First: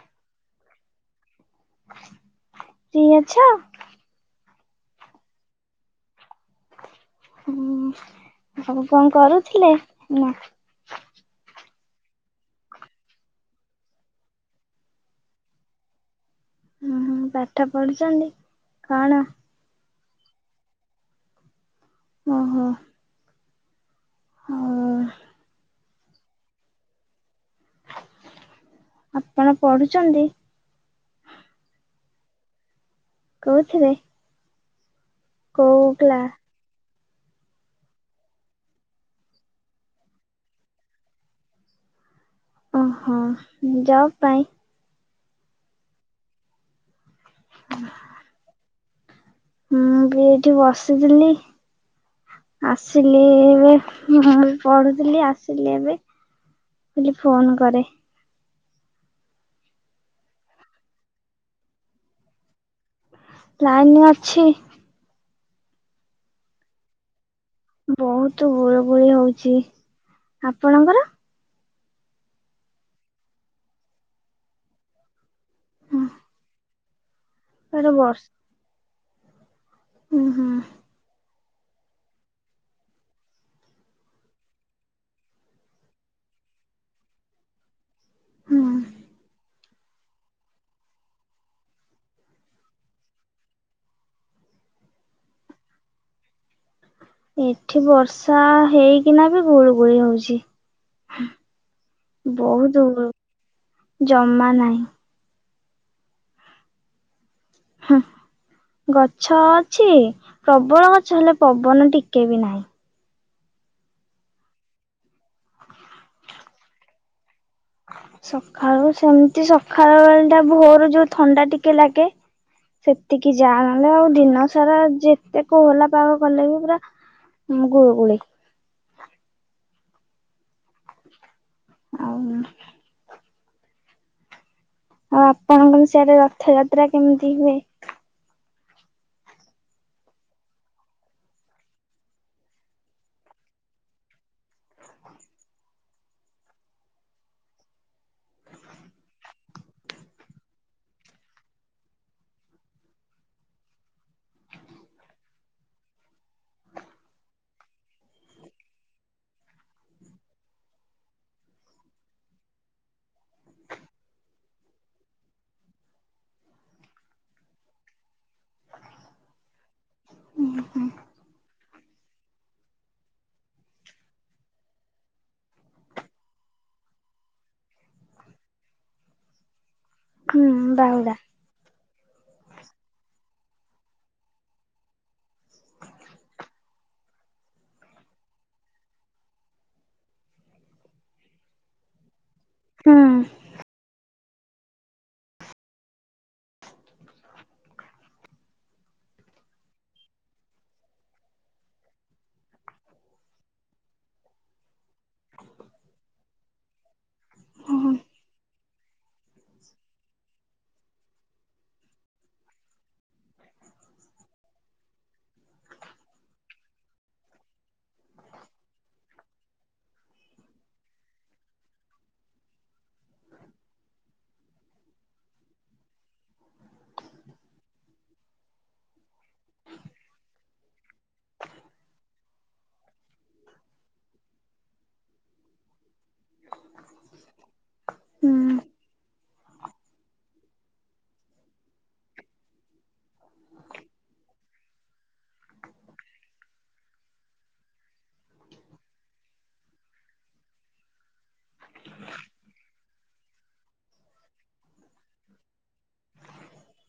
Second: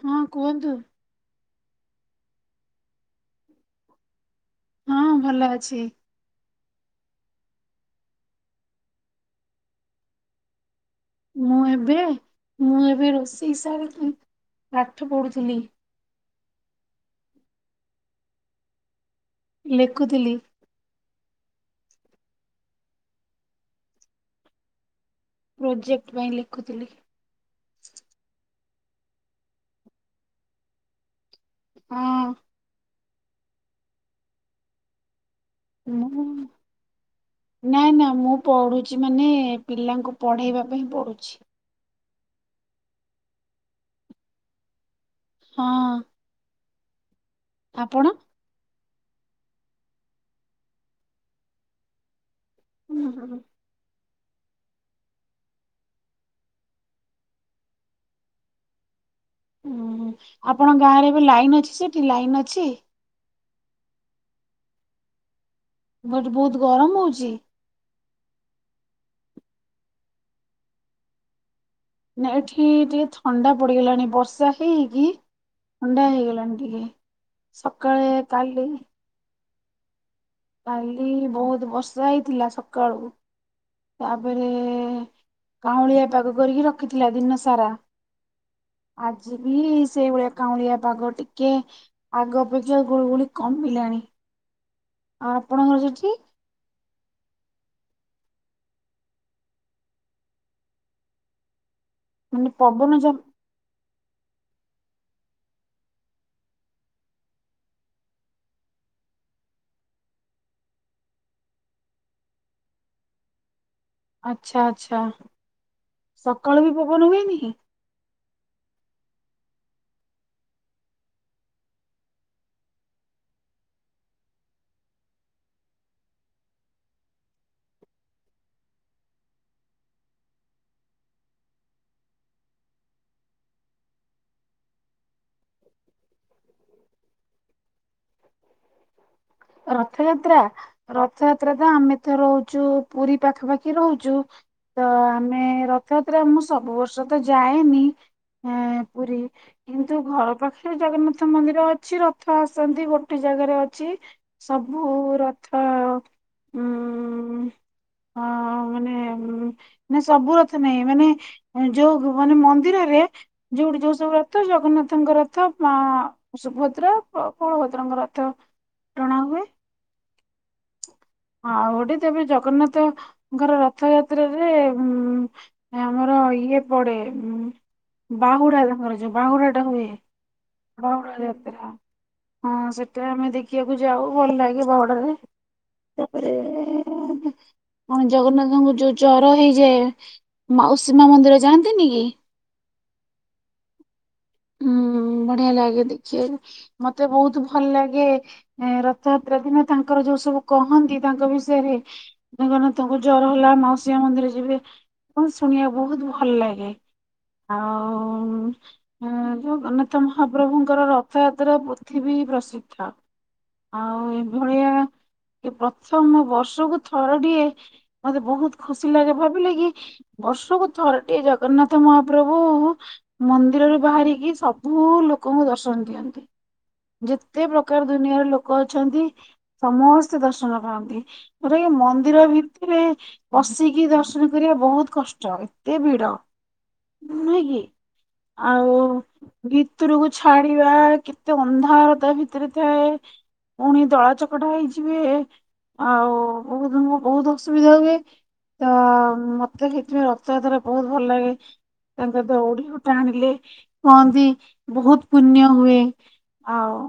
ହଁ କୁହନ୍ତୁ? ଫ୍ରୀ ଅଛ? ହଁ ଭଲ ଅଛି। ହୁଁ ଆଉ କଣ କରୁଥିଲେ ନା ମୁଁ ଏବେ ମୁଁ ଏବେ ରୋଷେଇ ସାରିକି ପାଠ ପଢୁଥିଲି। ହୁଁ ପାଠ ପଢୁଛନ୍ତି କଣ ଲେଖୁଥିଲି। ଓହୋ। ହୁଁ। ପ୍ରୋଜେକ୍ଟ୍ ପାଇଁ ଲେଖୁଥିଲି ଆପଣ ପଢୁଛନ୍ତି? ହଁ। କୋଉଥିରେ? କୋଉ କ୍ଲା ମୁଁ ନା ନା ମୁଁ ପଢୁଛି ମାନେ ପିଲାଙ୍କୁ ପଢେଇବା ପାଇଁ ପଢୁଛି। ଓହୋ ଜବ ପାଇଁ? ହଁ। ଆପଣ?? ମୁଁ ବି ଏଇଠି ବସିଥିଲି ଆସିଲି ଏବେ। ମୁଁ ପଢୁଥିଲି ଆସିଲି ଏବେ ବୋଲି ଫୋନ କରେ। ଉଁ ଆପଣଙ୍କ ଗାଁରେ ଏବେ ଲାଇନ୍ ଅଛି ସେଠି ଲାଇନ୍ ଅଛି? ଲାଇନ୍ ଅଛି। ବଟେ ବହୁତ ଗରମ ହଉଛିି? ବହୁତ ଗୁଳୁଗୁଳି ହଉଛି ଆପଣଙ୍କର,? ନା ଏଠି ଟିକେ ଥଣ୍ଡା ପଡିଗଲାଣି ବର୍ଷା ହେଇକି। ହଁ ଥଣ୍ଡା ହେଇଗଲାଣି ଟିକେ ଇଆଡ଼େ ସକାଳେ ଖାଲି। ଉଁ ହୁଁ। କାଲି ବହୁତ ବର୍ଷା ହେଇଥିଲା ସକାଳୁ। ତାପରେ କାଉଁଳିଆ ପାଗ କରିକି ରଖିଥିଲା ଦିନ ସାରା। ହୁଁ। ଆଜି ବି ସେଇଭଳିଆ କାଉଁଳିଆ ପାଗ ଟିକେ ଆଗ ଅପେକ୍ଷା ଗୁଳିୁଗୁଳି କମିଲାଣି। ଆଉ ଆପଣଙ୍କର ସେଠି? ଏଠି ବର୍ଷା ହେଇକିନା ବି ଗୁଳିୁ ଗୁଳି ହଉଛି। ମାନେ ବହୁତ ପବନ ବୋଲୁ ଜମା ଜମା ନାହିଁ। ହୁଁ ଗଛ ଅଛି ପ୍ରବଳ ଗଛ ହେଲେ ପବନ ଟିକେ ବି ନାହିଁ। ଆଚ୍ଛା ଆଛା ସକାଳୁ ବି ପବନ ହୁଏନି ସକାଳୁ ସେମିତି ସକାଳୁଳ ଟା ଭୋର ଯୋଉ ଥଣ୍ଡା ଟିକେ ଲାଗେ। ସେତିକି ଯା ନେଲେ ଆଉ ଦିନ ସାରା ଯେତେ କୋହଲା ପାଗ କଲେ ବି ପୁରା। ହଁ ଗୁଳୁ ଗୁଳିି। [unintelligible] ଆଉ ଆପଣଙ୍କ ସେଆରେ ରଥଯାତ୍ରା କେମିତି ହୁଏ? ରଥଯାତ୍ରା ରଥଯାତ୍ରା ତ ଆମେ ତ ରହୁଛୁ ପୁରୀ ପାଖାପାଖି ରହୁଛୁ। ତ ଆମେ ରଥଯାତ୍ରା ମୁଁ ସବୁ ବର୍ଷ ତ ଯାଏନି। ହଁ ପୁରୀ କିନ୍ତୁ ଘର ପାଖରେ ଜଗନ୍ନାଥ। ରଥ ମନ୍ଦିର ଅଛି ରଥ ଆସନ୍ତି ଗୋଟେ ଜାଗାରେ ଅଛି। ସବୁ ରଥ ଉଁ ହଁ ମାନେ ନା ସବୁ ରଥ ନାଇଁ ମାନେ। ଏଁ ଯୋଉକୁ ମାନେ ମନ୍ଦିରରେ ଯୋଉଠି ଯୋଉ ସବୁ ରଥ ଜଗନ୍ନାଥଙ୍କ ରଥ ମଅ ସୁଭଦ୍ରା ବ ବଳଭଦ୍ରଙ୍କ ରଥ ଟଣାହୁଏ। ଉଁ ହୁଁ। ଆଉ ଗୋଟେ ତେବେ ଜଗନ୍ନାଥଙ୍କର ରଥଯାତ୍ରରେ ଉଁ ଆମର ଇଏ ପଡେ ଉଁ ବାହୁଡା ତାଙ୍କର ଯୋଉ ବାହୁଡାଟା ହୁଏ। ହୁଁ କଁ ବାହୁଡା କହିଲେ ହଁ ସେଟା ଆମେ ଦେଖିବାକୁ ଯାଉ ଭଲଲାଗେ ବାହୁଡାରେ। ତାପରେ ଏ ଆମେ ଆମ ଜଗନ୍ନାଥଙ୍କୁ ଯୋଉ ଜର ହେଇଯାଏ ମାଉସୀ ମାଆ ମନ୍ଦିର ଯାଆନ୍ତିନି କି। ହୁଁ। ହୁଁ ବଢିଆ ଲାଗେ ଦେଖିବାକୁ ମତେ ବୋହୁତ ଭଲଲାଗେ। ଏ ରଥଯାତ୍ରା ଦିନ ତାଙ୍କର ଯୋଉ ସବୁ କହନ୍ତି ତାଙ୍କ ବିଷୟରେ। ଜଗନ୍ନାଥଙ୍କୁ ଜର ହେଲା ମାଉସୀମାଆ ମନ୍ଦିର ଯିବେ। ପଣ ଶୁଣିବା ବୋହୁତ ଭଲ ଲାଗେ ହୁଁ ଆଉ ହୁଁ ଜଗନ୍ନାଥ ମହାପ୍ରଭୁଙ୍କର ରଥଯାତ୍ରା ପୃଥିବୀ ପ୍ରସିଦ୍ଧ। ଆଉ ଏଇଭଳିଆ ଏ ପ୍ରଥମ ବର୍ଷକୁ ଥରଟିଏ ମତେ ବୋହୁତ ଖୁସିଲାଗେ ଭାବିଲେ କି। ବର୍ଷକୁ ଥରଟିଏ ଜଗନ୍ନାଥ ମହାପ୍ରଭୁ ମନ୍ଦିରରେ ବାହାରିକି ସବୁ ଲୋକଙ୍କୁ ଦର୍ଶନ ଦିଅନ୍ତି। ଯେତେ ପ୍ରକାର ଦୁନିଆର ଲୋକ ଅଛନ୍ତି ସମସ୍ତେ ଦର୍ଶନ କରନ୍ତି। ଉରେ ମନ୍ଦିର ଭିତରେ ପସିକି ଦର୍ଶନ କରିବା ବୋହୁତ କଷ୍ଟ ଏତେ ଭିଡ ନୁହେଁ କି। ଆଉ ହୁଁ ଭିତୁରୁକୁ ଛାଡିବା କେତେ ଅନ୍ଧାର ତା ଭିତରେ ଥାଏ। ପୁଣି ଦଳାଚକଟା ହେଇଯିବେ। ଆଉ ବୋହୁତ ନୁହ ବୋହୁତ ଅସୁବିଧା ହୁଏ। ତ ମତେ ହେଥିପାଇଁ ରଥଯାତ୍ରା ବୋହୁତ ଭଲଲାଗେ। ତାଙ୍କର ଦୋଉଡ଼ିକୁ ଟାଣିଲେ କୁହନ୍ତି ବୋହୁତ ପୁନ୍ୟ ହୁଏ ଆଉ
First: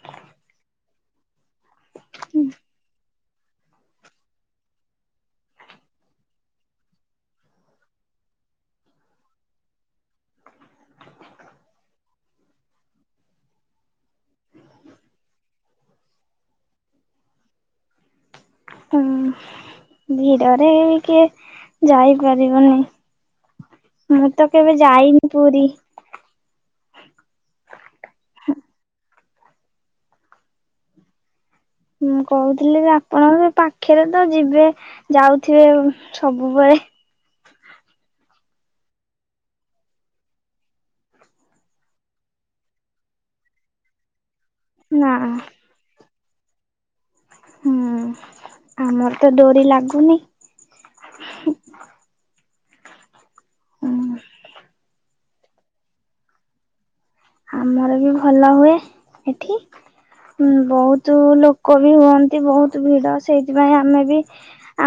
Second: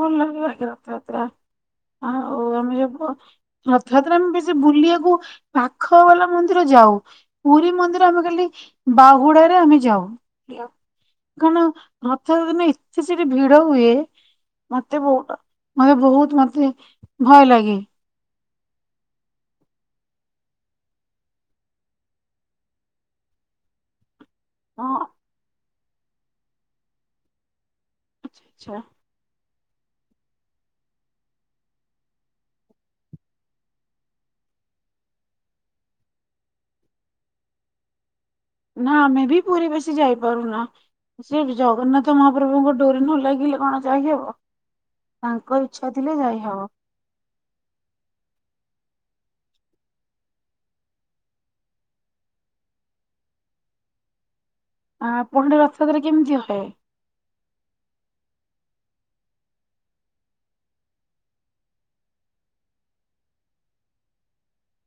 ଭଲାଲାଗେ ବାକି ରଥଯାତ୍ରା ଆଉ ଅଁ ଆମେ ଯିବୁ ରଥଯାତ୍ରା ଆମେ ବେଶୀ ସେ ବୁଲିବାକୁ ପାଖବାଲା ମନ୍ଦିର ଯାଉ। ପୁରୀ ମନ୍ଦିର ଆମେ ଖାଲି ବାହୁଡାରେ ଆମେ ଯାଉ। କଣ ରଥଯାତ୍ରା ଦିନ ଏତେ ସେଠି ଭିଡ ହୁଏ। ମତେ ବୋହୁତ ମତେ ବୋହୁତ ମତେ ଭୟଲାଗେ। କୁଁ ଭିଡ଼ରେ କିଏ ଯାଇପାରିବନି। ମୁଁ ତ କେବେ ହଁ ଯାଇନି ପୁରୀ। ଆଛା ଆଛା। ମୁଁ କୋହୁଥିଲି ବି ଆପଣଙ୍କ ପାଖେରେ ତ ଯିବେ ଯାଉଥିବେ ସବୁବେଳେ। ନା ଆମେ ବି ପୁରୀ ବେଶୀ ଯାଇପାରୁନା। ସେ ଜଗନ୍ନାଥ ମହାପ୍ରଭୁଙ୍କ ଡୋରି ନ ଲାଗିଲେ କଣ ଯାଇହବ। ନା ତାଙ୍କ ଇଚ୍ଛା ଥିଲେ ଯାଇହେବ। ହୁଁ ଆମର ତ ଡୋରି ଲାଗୁନି। ଉଁ ଆପ ହଡି ରଥଯାତ୍ରା କେମିତି ହଏ? ଆମର ବି ଭଲହୁଏ ଏଠି। ହୁଁ ବୋହୁତୁ ଲୋକ ବି ହୁଅନ୍ତି ବୋହୁତୁ ଭିଡ ସେଇଥିପାଇଁ ଆମେ ବି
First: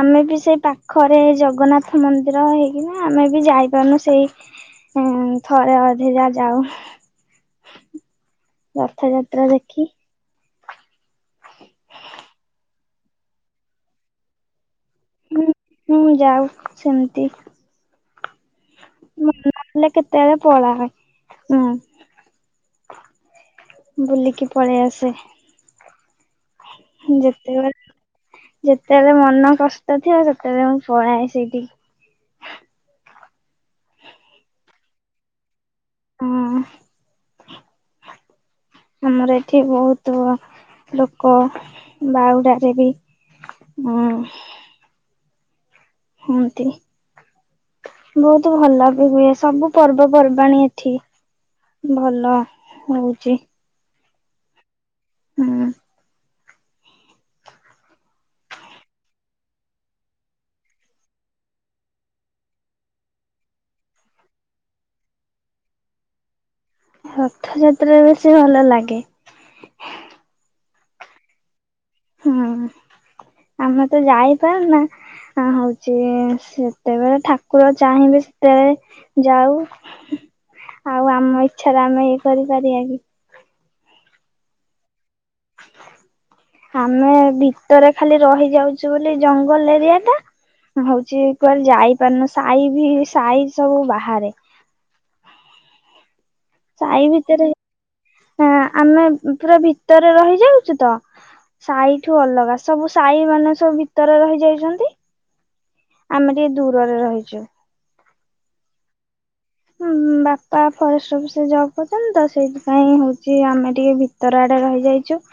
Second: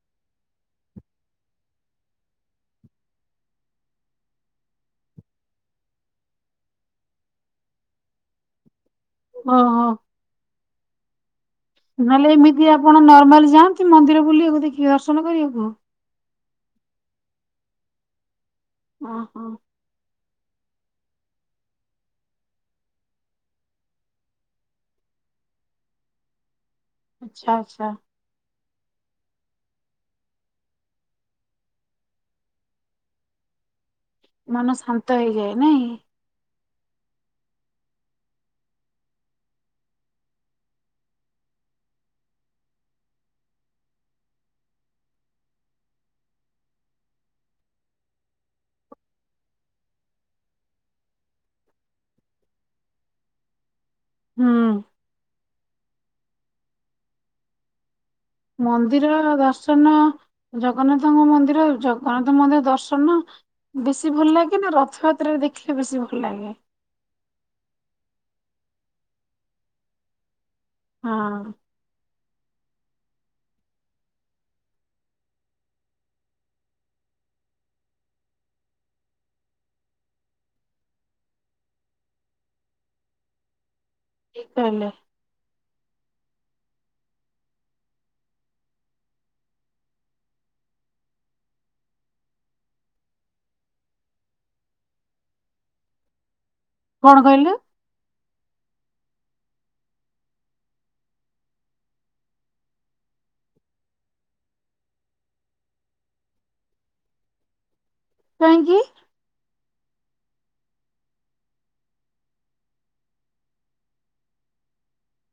ଆମେ ବି ସେଇ ପାଖରେ ଜଗନ୍ନାଥ ମନ୍ଦିର ହେଇକିନା ଆମେ ବି ଯାଇପାରୁନୁ ସେଇ ହୁଁ ଥରେ ଅଧେ ଯାହା ଯାଉ। ରଥଯାତ୍ରା ଓହୋ ଦେଖି। ନହେଲେ ଏମିତି ଆପଣ ନର୍ମାଲ ଯାଆନ୍ତି ମନ୍ଦିର ବୁଲିବାକୁ ଦେଖିବେ ଦର୍ଶନ କରିବାକୁ। ହଁ ଯାଉ ସେମିତି। ଓହୋ ମନହେଲେ କେତେବେଳେ ପଳାଉ ଉୁଁ ବୁଲିକି ପଳେଇ ଆସେ। ଆଚ୍ଛା ଯେତେବେଳେ ଆଚ୍ଛା ଯେତେବେଳେ ମନ କଷ୍ଟ ଥିବ ସେତେବେଳେ ମୁଁ ପଳାଏ ସେଇଠିକି। ମନ ଶାନ୍ତ ହେଇଯାଏ ନାଇଁ। ହଁ ଆମର ଏଠି ବହୁତ ଲୋକ ବାହୁଡ଼ା ରେ ବି ହୁଁ ହୁଅନ୍ତି। ବହୁତ ଭଲ ବି ହୁଏ ସବୁ ପର୍ବପର୍ବାଣୀ ଏଠି। ଭଲ ହଉଛି। ହୁଁ ହୁଁ ମନ୍ଦିର ଦର୍ଶନ ଜଗନ୍ନାଥଙ୍କ ମନ୍ଦିର ଜଗନ୍ନାଥ ମନ୍ଦିର ଦର୍ଶନ ବେଶୀ ଭଲ ଲାଗେ ନା ରଥଯାତ୍ରାରେ ଦେଖିଲେ ବେଶୀ ଭଲ ଲାଗେ? ରଥଯାତ୍ରା ବେଶୀ ଭଲ ଲାଗେ। ହଁ ହଁ ଆମେ ତ ଯାଇପାରୁନା ହଁ ହଉଛି ସେତେବେଳେ ଠାକୁର ଚାହିଁବେ ସେତେବେଳେ ଯାଉ ଆଉ ଆମ ଇଚ୍ଛାରେ ଆମେ ଇଏ କରିପାରିବା କି? ଠିକ୍ କହିଲେ। ଆମେ ଭିତରେ ଖାଲି ରହିଯାଉଛୁ ବୋଲି ଜଙ୍ଗଲ ଏରିଆ ଟା। ହୋଉଛି କୁଆଡେ ଯାଇପାରୁନୁ ସାଇବି ସାଇ ସବୁ ବାହାରେ। ସାଇ କଣ ଭିତରେ କହିଲେ ଆଁ ଆମେ ପୁରା ଭିତରେ ରହିଯାଇଚୁ ତ ସାଇଠୁ ଅଲଗା ସବୁ ସାଇ ମାନେ ସବୁ ଭିତରେ ରହି ଯାଇଛନ୍ତି। ଆମେ ଟିକେ ଦୂରରେ ରହିଛୁ। କାହିଁକି? ବାପା ଫରେଷ୍ଟ ଅଫିସିରେ ଜବ୍ କରିଛନ୍ତି ତ ସେଇଥିପାଇଁ ହଉଛି ଆମେ ଟିକେ ଭି ତର ଆଡେ ରହିଯାଇଛୁ।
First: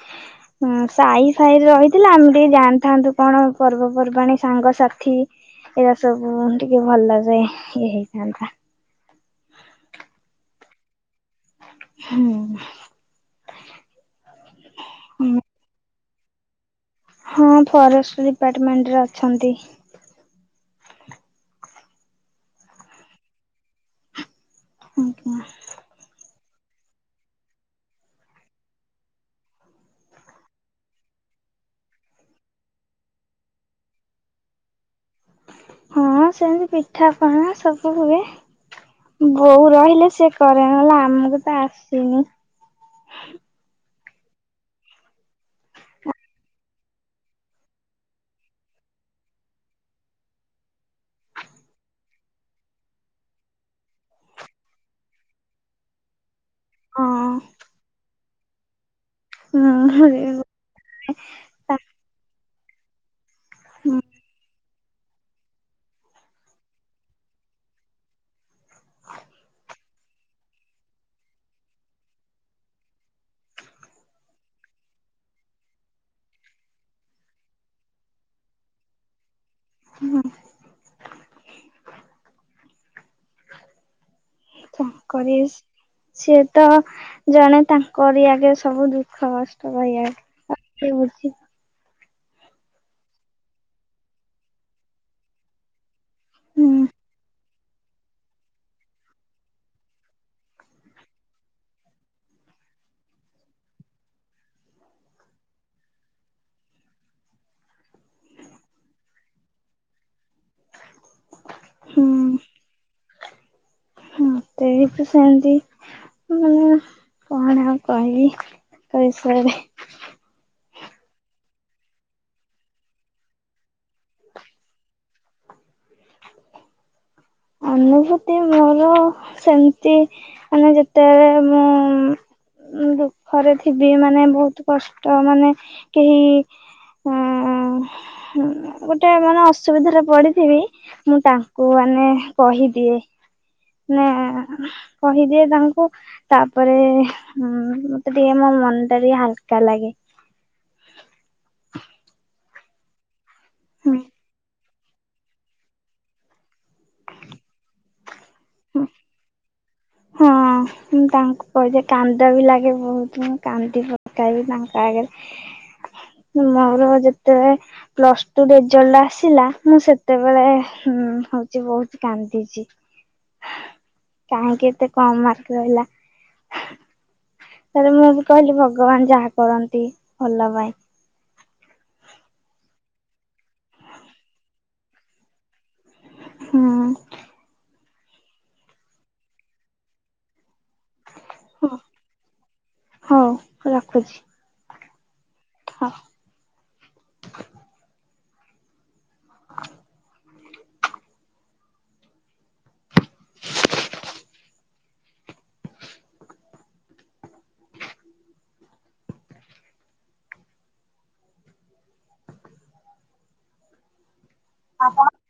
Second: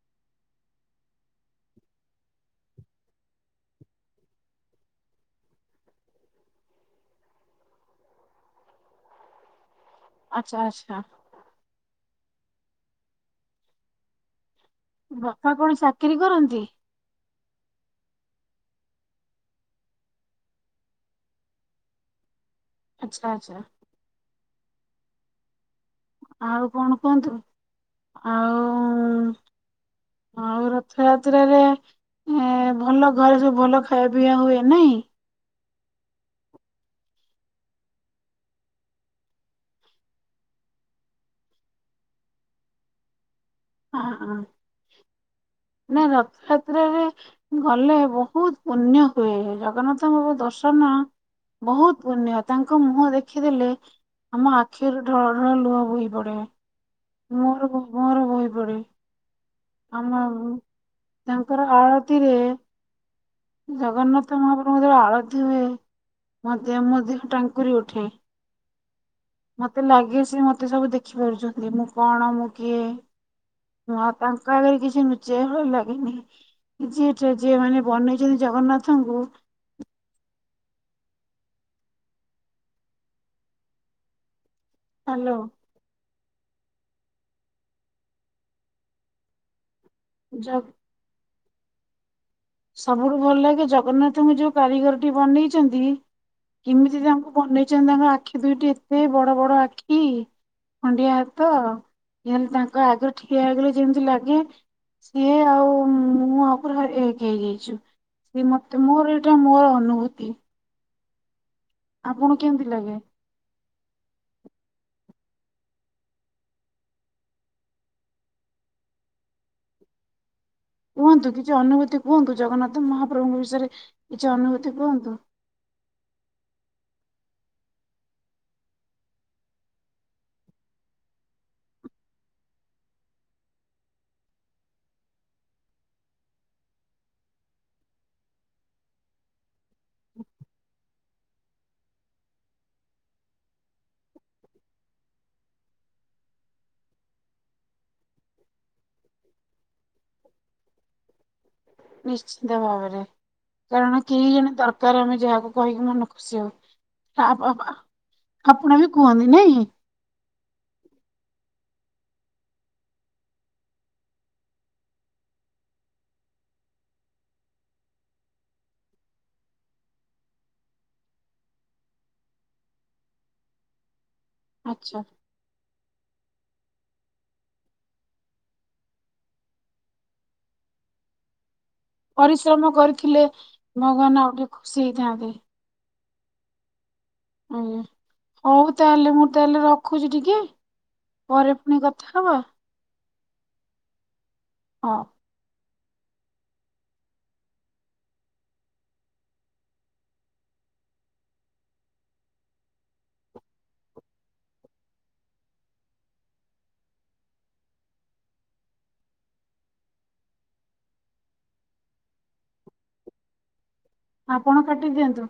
ହୁଁ ସାଇ ଫାଇରେ ରହିଥିଲେ ଆମେ ଟିକେ ଜାଣିଥାନ୍ତୁ କଣ ପର୍ବପର୍ବାଣି ସାଙ୍ଗସାଥି। ଏଇରା ସବୁ ଟିକେ ଭଲରେ ଇଏ ହେଇଥାନ୍ତା। ଚା ଚା ହୁଁ ବାପା କଣ ଚାକିରୀ କରନ୍ତି? ହଁ ଫରେଷ୍ଟ ଡିପାର୍ଟମେଣ୍ଟ ରେ ଅଛନ୍ତି। ଆଚ୍ଛା ଆଚ୍ଛା। ଆଜ୍ଞା। ଆଉ କଣ କୁହନ୍ତୁ ଆଉ। ଆଉ ରଥଯାତ୍ରରେ ଏ ଭଲ ଘରେ ସବୁ ଭଲ ଖାଇବା ପିଇବା ହୁଏ ନାଇଁ। ହଁ ସେମିତି ପିଠାପଣା ସବୁ ହୁଏ। ବୋଉ ରହିଲେ ସିଏ କରେ ନହେଲେ ଆମକୁ ତ ଆସିନି। ଅ ହଁ ନା ରଥଯାତ୍ରାରେ ଗଲେ ବହୁତ୍ ପୁଣ୍ୟ ହୁଏ ଜଗନ୍ନାଥଙ୍କୁ ଦର୍ଶନ ବହୁତ ପୁଣ୍ୟ ତାଙ୍କ ମୁହଁ ଦେଖିଦେଲେ ଆମ ଆଖିରୁ ଢଳଢଳ ଲୁହ ବୋହି ପଡେ। ହଁ ହୁଁ ଆମର ହୁଁ। ବି ତାଙ୍କର ଆଳତିରେ ଜଗନ୍ନାଥ ମହାପ୍ରଭୁଙ୍କ ଯୋଉ ଆଳତି ହୁଏ ମୋ ଦେ ମୋ ଦେହ ଟାଙ୍କୁରି ଉଠେ। ମତେ ଲାଗେ ସିଏ ମତେ ସବୁ ଦେଖି ପାରୁଛନ୍ତି ମୁଁ କଣ ମୁଁ କିଏ। ହଁ ତାଙ୍କ ଆଗରେ କିଛି ନୁଚେଇ ଭଲ ଲାଗେନି। ଯିଏ ଯିଏ ମାନେ ବନେଇ ଚନ୍ତି ଜଗନ୍ନାଥଙ୍କୁ [unintelligible] ତାଙ୍କରି ହ୍ୟାଲୋ ସିଏ ତ ଜଣେ ତାଙ୍କରି ଆଗେ ସବୁ ଦୁଃଖ କଷ୍ଟ କହିବା। [unintelligible] [unintelligible] ସବୁଠୁ ଭଲ ଲାଗେ ଜଗନ୍ନାଥଙ୍କୁ ଯୋଉ କାରିଗର ଟି ବନେଇଛନ୍ତି ହୁଁ କେମିତି ତାଙ୍କୁ ବନେଇଛନ୍ତି ତାଙ୍କ ଆଖି ଦୁଇଟି ଏତେ ବଡ ବଡ ଆଖି। ଖଣ୍ଡିଆ ହାତ ଯାହେଲେ ତାଙ୍କ ଆଗରେ ଠିଆ ହେଇଗଲେ ଯେମିତି ଲାଗେ ସିଏ ଆଉ ମୁଁ [unintelligible] ଏକ୍। ହେଇଯାଇଚୁ। ସେ ମତେ ମୋର ଏଇଟା ମୋର ଅନୁଭୂତି। ଆପଣଙ୍କୁ ହୁଁ କେମିତି ଲାଗେ? ମତେ ବି ସେନ୍ତି। ମୁଁ କଣ ଆଉ କହିବି ତାଙ୍କ ବିଷୟରେ। କୁହନ୍ତୁ କିଛି ଅନୁଭୂତି କୁହନ୍ତୁ ଜଗନ୍ନାଥ ମହାପ୍ରଭୁଙ୍କ ବିଷୟରେ କିଛି ଅନୁଭୂତି କୁହନ୍ତୁ। ଅନୁଭୂତି ମୋର ସେମିତି ମାନେ ଯେତେବେଳେ ମୁଁ ଦୁଃଖରେ ଥିବି ମାନେ ବହୁତ କଷ୍ଟ ମାନେ କେହି ଉଁ ଗୋଟେ ମାନେ ଅସୁବିଧାରେ ପଡ଼ିଥିବି ମୁଁ ତାଙ୍କୁ ମାନେ କହିଦିଏ। ମାନେ କହିଦିଏ ତାଙ୍କୁ। ତାପରେ ମତେ ଟିକେ ମୋ ମନ ଟା ଟିକେ ହାଲକା ଲାଗେ। ନିଶ୍ଚିନ୍ତ ଭାବରେ। କାରଣ କେହି ଜଣେ ଦର କାର ଆମେ ଯାହାକୁ କହିକି ମନ ଖୁସି ହଉ। ଆ ଅପ୍ ଆପଣ ବି କୁହନ୍ତି ନାଇଁ? ହଁ। ମୁଁ ତାଙ୍କୁ କହିଦିଏ। କାନ୍ଦ ବି ଲାଗେ ବହୁତ ମୁଁ କାନ୍ଦି ପକାଏବି ତାଙ୍କ ଆଗରେ। ମୋର ଯେତେବେଳେ ପ୍ଲସ ଟୁ ରେଜଲ୍ଟ ଆସିଲା ମୁଁ ସେତେବେଳେ ହଉଚି ବହୁତ କାନ୍ଦିଚି। କାହିଁକି ଏତେ ଆଚ୍ଛା କମ ମାର୍କ ରହିଲା। ତାପରେ ମୁଁ ବି କହିଲି ଭଗବାନ ଯାହା କରନ୍ତି ଭଲ ପାଇଁ। ପରିଶ୍ରମ କରିଥିଲେ ଭଗବାନ ଆଉ ଟିକେ ଖୁସି ହେଇଥାନ୍ତେ। ହୁଁ। ହଉ ତାହେଲେ ମୁଁ ତାହେଲେ ରଖୁଛି ଟିକେ। ପରେ ପୁଣି କଥା ହବ? ହଉ ରଖୁଚି। ହଁ। ହଁ। [inaudible] ଆପଣ କାଟି ଦିଅନ୍ତୁ।